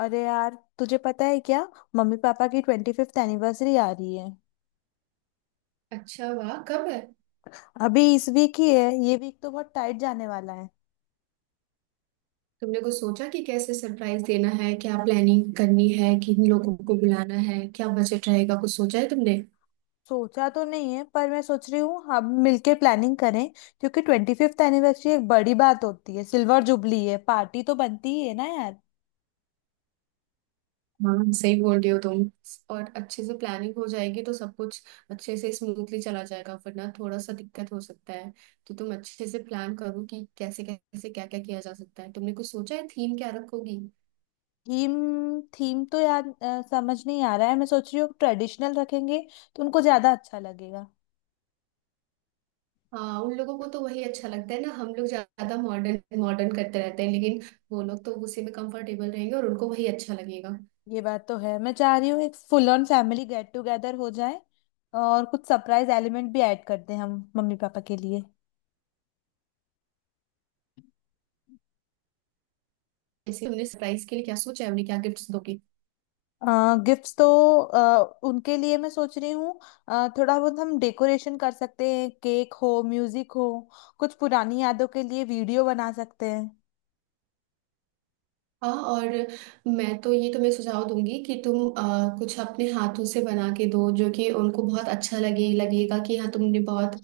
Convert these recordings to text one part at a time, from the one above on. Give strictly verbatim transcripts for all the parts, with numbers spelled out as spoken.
अरे यार, तुझे पता है क्या? मम्मी पापा की ट्वेंटी फिफ्थ एनिवर्सरी आ रही है। अच्छा, वाह, कब है। अभी इस वीक ही है। ये वीक तो बहुत टाइट जाने वाला है। तुमने कुछ सोचा कि कैसे सरप्राइज देना है, क्या प्लानिंग करनी है, किन लोगों को बुलाना है, क्या बजट रहेगा, कुछ सोचा है तुमने। सोचा तो नहीं है, पर मैं सोच रही हूँ हम मिलके प्लानिंग करें। क्योंकि ट्वेंटी फिफ्थ एनिवर्सरी एक बड़ी बात होती है, सिल्वर जुबली है, पार्टी तो बनती ही है ना यार। हाँ, सही बोल रही हो तुम। और अच्छे से प्लानिंग हो जाएगी तो सब कुछ अच्छे से स्मूथली चला जाएगा, वरना थोड़ा सा दिक्कत हो सकता है। तो तुम अच्छे से प्लान करो कि कैसे कैसे क्या क्या किया जा सकता है। तुमने कुछ सोचा है थीम क्या रखोगी। थीम थीम तो यार अ, समझ नहीं आ रहा है। मैं सोच रही हूँ ट्रेडिशनल रखेंगे तो उनको ज्यादा अच्छा लगेगा। हाँ, उन लोगों को तो वही अच्छा लगता है ना। हम लोग ज्यादा मॉडर्न मॉडर्न करते रहते हैं, लेकिन वो लोग तो उसी में कंफर्टेबल रहेंगे और उनको वही अच्छा लगेगा। ये बात तो है, मैं चाह रही हूँ एक full on family get together हो जाए और कुछ सरप्राइज एलिमेंट भी ऐड कर दें हम मम्मी पापा के लिए। जैसे तुमने सरप्राइज के लिए क्या सोचा है, उन्हें क्या गिफ्ट्स दोगी। गिफ्ट्स तो अ, उनके लिए मैं सोच रही हूँ। अ, थोड़ा बहुत हम डेकोरेशन कर सकते हैं, केक हो, म्यूजिक हो, कुछ पुरानी यादों के लिए वीडियो बना सकते हैं। हाँ, और मैं तो ये तुम्हें सुझाव दूंगी कि तुम अ, कुछ अपने हाथों से बना के दो जो कि उनको बहुत अच्छा लगे। लगेगा कि हाँ तुमने बहुत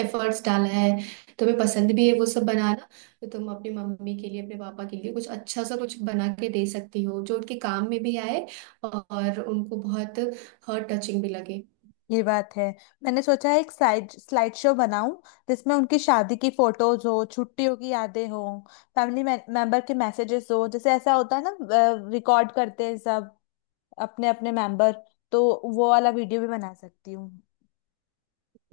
एफर्ट्स डाला है। तुम्हें पसंद भी है वो सब बनाना। तो तुम अपनी मम्मी के लिए, अपने पापा के लिए कुछ अच्छा सा कुछ बना के दे सकती हो जो उनके काम में भी आए और उनको बहुत हर्ट टचिंग भी लगे। ये बात है, मैंने सोचा है एक स्लाइड स्लाइड शो बनाऊं जिसमें उनकी शादी की फोटोज हो, छुट्टियों की यादें हो, फैमिली मेंबर के मैसेजेस हो। जैसे ऐसा होता है ना, रिकॉर्ड करते हैं सब, अपने अपने मेंबर। तो वो वाला वीडियो भी बना सकती हूँ।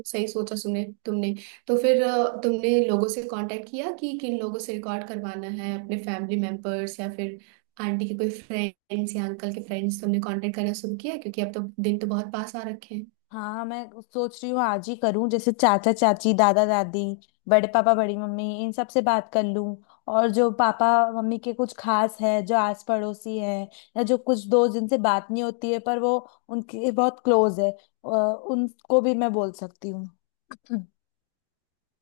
सही सोचा सुने तुमने। तो फिर अ, तुमने लोगों से कांटेक्ट किया कि किन लोगों से रिकॉर्ड करवाना है, अपने फैमिली मेंबर्स या फिर आंटी के कोई फ्रेंड्स या अंकल के फ्रेंड्स, तुमने कांटेक्ट करना शुरू किया, क्योंकि अब तो दिन तो बहुत पास आ रखे हैं। हाँ हाँ, मैं सोच रही हूँ आज ही करूँ। जैसे चाचा चाची, दादा दादी, बड़े पापा, बड़ी मम्मी, इन सब से बात कर लूँ। और जो पापा मम्मी के कुछ खास है, जो आस पड़ोसी है, या जो कुछ दोस्त जिनसे बात नहीं होती है पर वो उनके बहुत क्लोज है, अ, उनको भी मैं बोल सकती हूँ।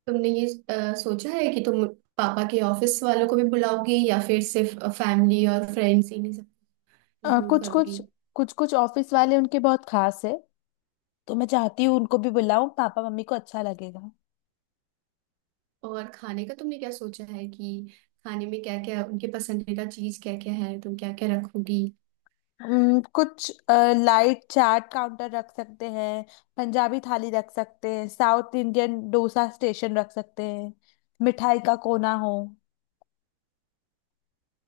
तुमने ये अ, सोचा है कि तुम पापा के ऑफिस वालों को भी बुलाओगी या फिर सिर्फ फैमिली और फ्रेंड्स, इन्हें सब अ, इंक्लूड कुछ करोगी। कुछ कुछ कुछ ऑफिस वाले उनके बहुत खास है, तो मैं चाहती हूँ उनको भी बुलाऊं, पापा मम्मी को अच्छा लगेगा। और खाने का तुमने क्या सोचा है कि खाने में क्या क्या, उनके पसंदीदा चीज क्या क्या है, तुम क्या क्या रखोगी। हम्म, कुछ लाइट चाट काउंटर रख सकते हैं, पंजाबी थाली रख सकते हैं, साउथ इंडियन डोसा स्टेशन रख सकते हैं, मिठाई का कोना हो,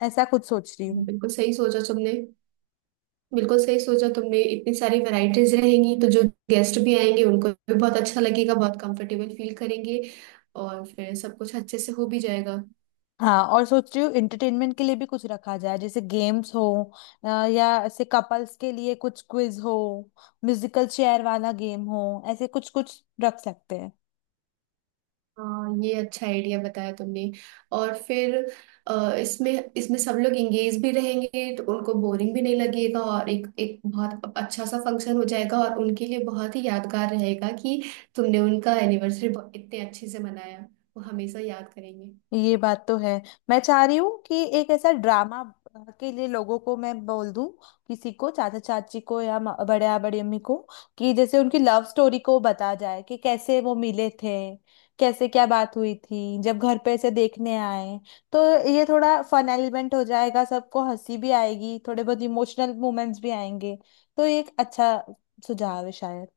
ऐसा कुछ सोच रही हूँ। बिल्कुल सही सोचा तुमने। बिल्कुल सही सोचा तुमने। इतनी सारी वैरायटीज रहेंगी तो जो गेस्ट भी आएंगे उनको भी बहुत अच्छा लगेगा, बहुत कंफर्टेबल फील करेंगे और फिर सब कुछ अच्छे से हो भी जाएगा। हाँ, और सोच रही हूँ एंटरटेनमेंट के लिए भी कुछ रखा जाए, जैसे गेम्स हो, अ, या ऐसे कपल्स के लिए कुछ क्विज हो, म्यूजिकल चेयर वाला गेम हो, ऐसे कुछ कुछ रख सकते हैं। हाँ, ये अच्छा आइडिया बताया तुमने। और फिर अ, इसमें इसमें सब लोग एंगेज भी रहेंगे तो उनको बोरिंग भी नहीं लगेगा और एक एक बहुत अच्छा सा फंक्शन हो जाएगा और उनके लिए बहुत ही यादगार रहेगा कि तुमने उनका एनिवर्सरी इतने अच्छे से मनाया। वो हमेशा याद करेंगे। ये बात तो है। मैं चाह रही हूँ कि एक ऐसा ड्रामा के लिए लोगों को मैं बोल दूं, किसी को चाचा चाची को या म- बड़े या बड़ी अम्मी को, कि जैसे उनकी लव स्टोरी को बता जाए कि कैसे वो मिले थे, कैसे क्या बात हुई थी, जब घर पे ऐसे देखने आए। तो ये थोड़ा फन एलिमेंट हो जाएगा, सबको हंसी भी आएगी, थोड़े बहुत इमोशनल मोमेंट्स भी आएंगे। तो ये एक अच्छा सुझाव है शायद।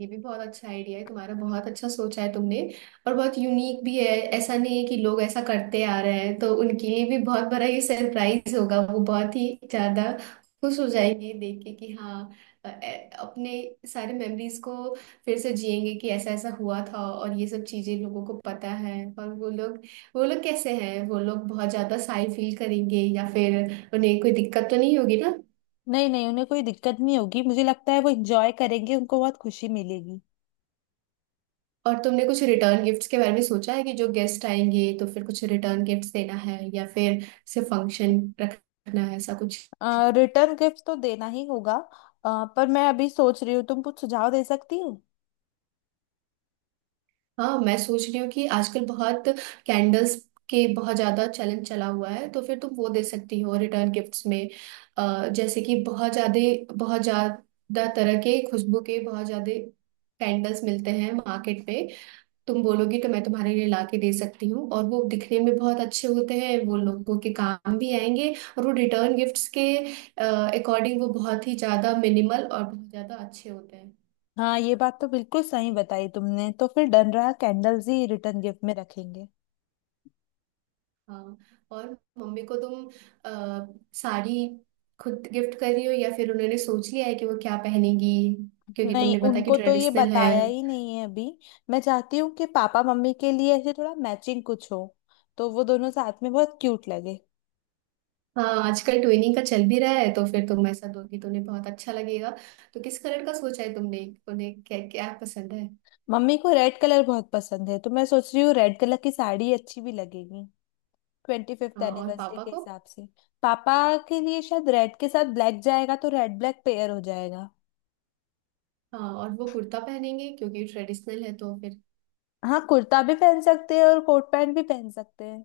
ये भी बहुत अच्छा आइडिया है तुम्हारा। बहुत अच्छा सोचा है तुमने और बहुत यूनिक भी है। ऐसा नहीं है कि लोग ऐसा करते आ रहे हैं, तो उनके लिए भी बहुत बड़ा ये सरप्राइज होगा। वो बहुत ही ज्यादा खुश हो जाएंगे देख के कि हाँ, अ- अ- अपने सारे मेमोरीज को फिर से जिएंगे कि ऐसा ऐसा हुआ था। और ये सब चीजें लोगों को पता है और वो लोग वो लोग कैसे हैं, वो लोग बहुत ज्यादा साई फील करेंगे या फिर उन्हें कोई दिक्कत तो नहीं होगी ना। नहीं नहीं, उन्हें कोई दिक्कत नहीं होगी, मुझे लगता है वो इंजॉय करेंगे, उनको बहुत खुशी मिलेगी। और तुमने कुछ रिटर्न गिफ्ट्स के बारे में सोचा है कि जो गेस्ट आएंगे तो फिर कुछ रिटर्न गिफ्ट्स देना है या फिर सिर्फ फंक्शन रखना है, ऐसा कुछ। रिटर्न गिफ्ट तो देना ही होगा। अ, पर मैं अभी सोच रही हूँ, तुम कुछ सुझाव दे सकती हो। हाँ, मैं सोच रही हूँ कि आजकल बहुत कैंडल्स के बहुत ज्यादा चलन चला हुआ है, तो फिर तुम वो दे सकती हो रिटर्न गिफ्ट्स में। अ, जैसे कि बहुत ज्यादा, बहुत ज्यादा तरह के खुशबू के, बहुत ज्यादा कैंडल्स मिलते हैं मार्केट में। तुम बोलोगी तो मैं तुम्हारे लिए ला के दे सकती हूँ, और वो दिखने में बहुत अच्छे होते हैं, वो लोगों के काम भी आएंगे। और वो रिटर्न गिफ्ट्स के अकॉर्डिंग वो बहुत ही ज्यादा मिनिमल और बहुत ज्यादा अच्छे होते हैं। हाँ, ये बात तो बिल्कुल सही बताई तुमने, तो फिर डन रहा, कैंडल्स ही रिटर्न गिफ्ट में रखेंगे। हाँ। और मम्मी को तुम अ, साड़ी खुद गिफ्ट कर रही हो या फिर उन्होंने सोच लिया है कि वो क्या पहनेगी, क्योंकि नहीं, तुमने बताया कि उनको तो ये ट्रेडिशनल है। बताया ही नहीं है अभी। मैं चाहती हूँ कि पापा मम्मी के लिए ऐसे थोड़ा मैचिंग कुछ हो, तो वो दोनों साथ में बहुत क्यूट लगे। हाँ, आजकल ट्विनिंग का चल भी रहा है, तो फिर तुम ऐसा दोगी तो उन्हें बहुत अच्छा लगेगा। तो किस कलर का सोचा है तुमने, उन्हें क्या क्या पसंद है। मम्मी को रेड कलर बहुत पसंद है, तो मैं सोच रही हूँ रेड कलर की साड़ी अच्छी भी लगेगी ट्वेंटी फिफ्थ हाँ, और एनिवर्सरी पापा के को। हिसाब से। पापा के लिए शायद रेड के साथ ब्लैक जाएगा, तो रेड ब्लैक पेयर हो जाएगा। हाँ, और वो कुर्ता पहनेंगे क्योंकि ट्रेडिशनल है तो फिर। हाँ, कुर्ता भी पहन सकते हैं और कोट पैंट भी पहन सकते हैं।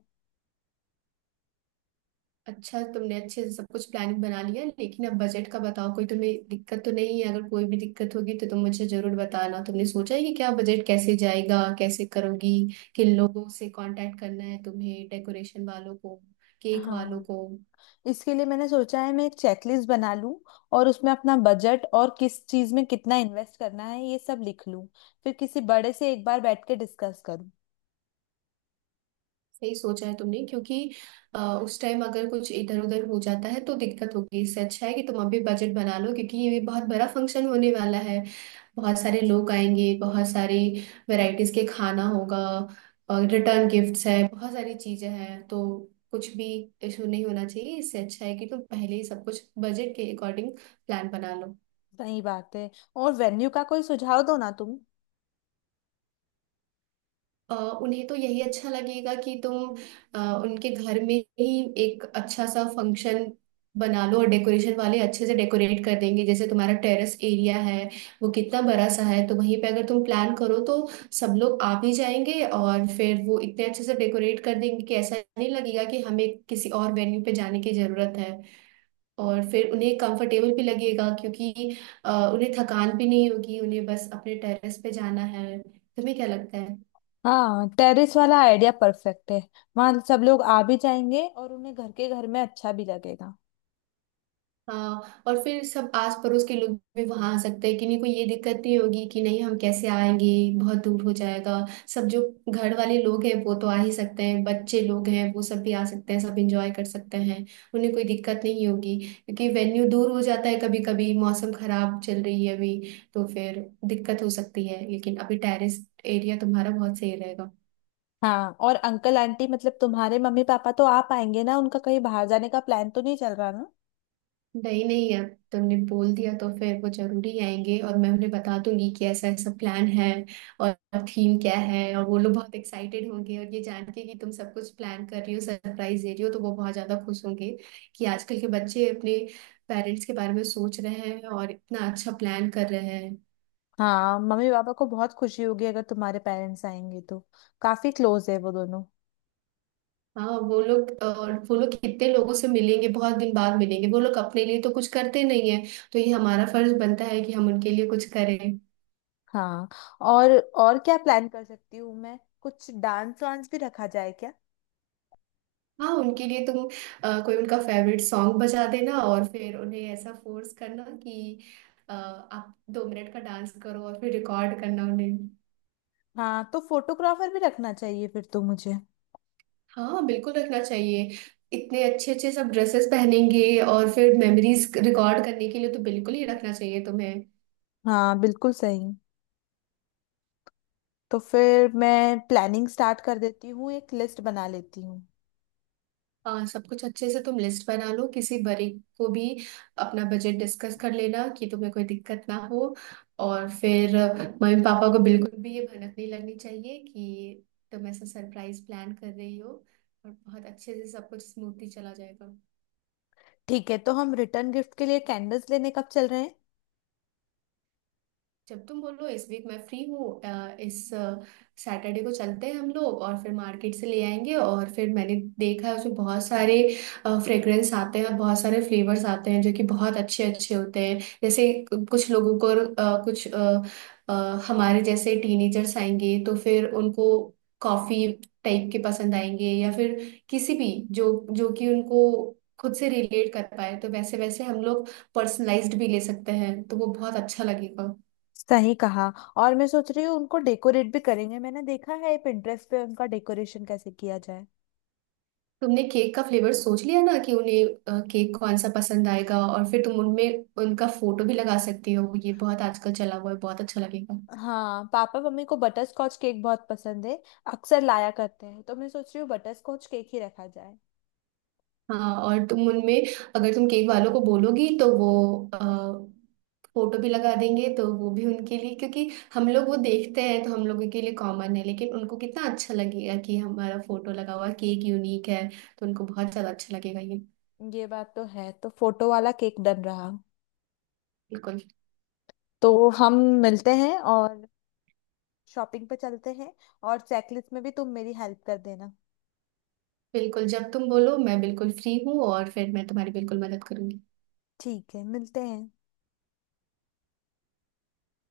अच्छा, तुमने अच्छे से सब कुछ प्लानिंग बना लिया, लेकिन अब बजट का बताओ, कोई तुम्हें दिक्कत तो नहीं है। अगर कोई भी दिक्कत होगी तो तुम मुझे जरूर बताना। तुमने सोचा है कि क्या बजट कैसे जाएगा, कैसे करोगी, किन लोगों से कांटेक्ट करना है तुम्हें, डेकोरेशन वालों को, केक वालों हाँ, को। इसके लिए मैंने सोचा है मैं एक चेकलिस्ट बना लूं और उसमें अपना बजट और किस चीज में कितना इन्वेस्ट करना है ये सब लिख लूं, फिर किसी बड़े से एक बार बैठ के डिस्कस करूं। सही सोचा है तुमने, क्योंकि अ, उस टाइम अगर कुछ इधर उधर हो जाता है तो दिक्कत होगी। इससे अच्छा है कि तुम अभी बजट बना लो, क्योंकि ये बहुत बड़ा फंक्शन होने वाला है। बहुत सारे लोग आएंगे, बहुत सारी वैरायटीज के खाना होगा, और रिटर्न गिफ्ट्स है, बहुत सारी चीजें हैं, तो कुछ भी इशू नहीं होना चाहिए। इससे अच्छा है कि तुम पहले ही सब कुछ बजट के अकॉर्डिंग प्लान बना लो। सही बात है। और वेन्यू का कोई सुझाव दो ना तुम। अ, उन्हें तो यही अच्छा लगेगा कि तुम अ, उनके घर में ही एक अच्छा सा फंक्शन बना लो, और डेकोरेशन वाले अच्छे से डेकोरेट कर देंगे। जैसे तुम्हारा टेरेस एरिया है, वो कितना बड़ा सा है, तो वहीं पे अगर तुम प्लान करो तो सब लोग आ भी जाएंगे और फिर वो इतने अच्छे से डेकोरेट कर देंगे कि ऐसा नहीं लगेगा कि हमें किसी और वेन्यू पे जाने की जरूरत है। और फिर उन्हें कंफर्टेबल भी लगेगा क्योंकि अ, उन्हें थकान भी नहीं होगी, उन्हें बस अपने टेरेस पे जाना है। तुम्हें क्या लगता है। हाँ, टेरेस वाला आइडिया परफेक्ट है, वहां सब लोग आ भी जाएंगे और उन्हें घर के घर में अच्छा भी लगेगा। हाँ, और फिर सब आस पड़ोस के लोग भी वहां आ सकते हैं, किन्हीं को ये दिक्कत नहीं होगी कि नहीं हम कैसे आएंगे, बहुत दूर हो जाएगा। सब जो घर वाले लोग हैं वो तो आ ही सकते हैं, बच्चे लोग हैं वो सब भी आ सकते हैं, सब एंजॉय कर सकते हैं। उन्हें कोई दिक्कत नहीं होगी। क्योंकि वेन्यू दूर हो जाता है, कभी कभी मौसम खराब चल रही है अभी, तो फिर दिक्कत हो सकती है, लेकिन अभी टेरेस एरिया तुम्हारा बहुत सही रहेगा। हाँ, और अंकल आंटी, मतलब तुम्हारे मम्मी पापा तो आ पाएंगे ना? उनका कहीं बाहर जाने का प्लान तो नहीं चल रहा ना? नहीं नहीं, अब तुमने बोल दिया तो फिर वो जरूरी आएंगे, और मैं उन्हें बता दूंगी कि ऐसा ऐसा प्लान है और थीम क्या है। और वो लोग बहुत एक्साइटेड होंगे, और ये जान के कि तुम सब कुछ प्लान कर रही हो, सरप्राइज दे रही हो, तो वो बहुत ज्यादा खुश होंगे कि आजकल के बच्चे अपने पेरेंट्स के बारे में सोच रहे हैं और इतना अच्छा प्लान कर रहे हैं। हाँ, मम्मी पापा को बहुत खुशी होगी अगर तुम्हारे पेरेंट्स आएंगे तो। काफी क्लोज है वो दोनों। हाँ, वो लोग, और वो लोग कितने लोगों से मिलेंगे, बहुत दिन बाद मिलेंगे। वो लोग अपने लिए तो कुछ करते नहीं है, तो ये हमारा फर्ज बनता है कि हम उनके लिए कुछ करें। हाँ, और और क्या प्लान कर सकती हूँ मैं? कुछ डांस वांस भी रखा जाए क्या? हाँ, उनके लिए तुम अ, कोई उनका फेवरेट सॉन्ग बजा देना और फिर उन्हें ऐसा फोर्स करना कि अ, आप दो मिनट का डांस करो और फिर रिकॉर्ड करना उन्हें। हाँ, तो फोटोग्राफर भी रखना चाहिए फिर तो मुझे। हाँ, बिल्कुल रखना चाहिए। इतने अच्छे अच्छे सब ड्रेसेस पहनेंगे, और फिर मेमोरीज रिकॉर्ड करने के लिए तो बिल्कुल ही रखना चाहिए तुम्हें। हाँ, बिल्कुल सही। तो फिर मैं प्लानिंग स्टार्ट कर देती हूँ, एक लिस्ट बना लेती हूँ। हाँ, सब कुछ अच्छे से तुम लिस्ट बना लो, किसी बड़े को भी अपना बजट डिस्कस कर लेना कि तुम्हें कोई दिक्कत ना हो। और फिर मम्मी पापा को बिल्कुल भी ये भनक नहीं लगनी चाहिए कि तुम ऐसा सरप्राइज प्लान कर रही हो, और बहुत अच्छे से सब कुछ स्मूथली चला जाएगा। ठीक है, तो हम रिटर्न गिफ्ट के लिए कैंडल्स लेने कब चल रहे हैं? जब तुम बोलो, इस वीक मैं फ्री हूँ। अ, इस सैटरडे को चलते हैं हम लोग, और फिर मार्केट से ले आएंगे। और फिर मैंने देखा है उसमें बहुत सारे फ्रेग्रेंस आते हैं और बहुत सारे फ्लेवर्स आते हैं जो कि बहुत अच्छे अच्छे होते हैं। जैसे कुछ लोगों को अ, कुछ अ, अ, हमारे जैसे टीनेजर्स आएंगे तो फिर उनको कॉफी टाइप के पसंद आएंगे, या फिर किसी भी जो जो कि उनको खुद से रिलेट कर पाए, तो वैसे वैसे हम लोग पर्सनलाइज्ड भी ले सकते हैं, तो वो बहुत अच्छा लगेगा। सही कहा। और मैं सोच रही हूँ उनको डेकोरेट भी करेंगे, मैंने देखा है पिंटरेस्ट पे उनका डेकोरेशन कैसे किया जाए। तुमने केक का फ्लेवर सोच लिया ना कि उन्हें अ, केक कौन सा पसंद आएगा। और फिर तुम उनमें उनका फोटो भी लगा सकती हो, ये बहुत आजकल चला हुआ है, बहुत अच्छा लगेगा। हाँ, पापा मम्मी को बटर स्कॉच केक बहुत पसंद है, अक्सर लाया करते हैं, तो मैं सोच रही हूँ बटर स्कॉच केक ही रखा जाए। हाँ, और तुम उनमें, अगर तुम केक वालों को बोलोगी तो वो अ, फोटो भी लगा देंगे, तो वो भी उनके लिए। क्योंकि हम लोग वो देखते हैं तो हम लोगों के लिए कॉमन है, लेकिन उनको कितना अच्छा लगेगा कि हमारा फोटो लगा हुआ केक यूनिक है, तो उनको बहुत ज्यादा अच्छा लगेगा ये। ये बात तो है, तो फोटो वाला केक डन रहा। बिल्कुल। तो हम मिलते हैं और शॉपिंग पे चलते हैं, और चेकलिस्ट में भी तुम मेरी हेल्प कर देना। बिल्कुल, जब तुम बोलो मैं बिल्कुल फ्री हूँ, और फिर मैं तुम्हारी बिल्कुल मदद करूंगी। ठीक है, मिलते हैं।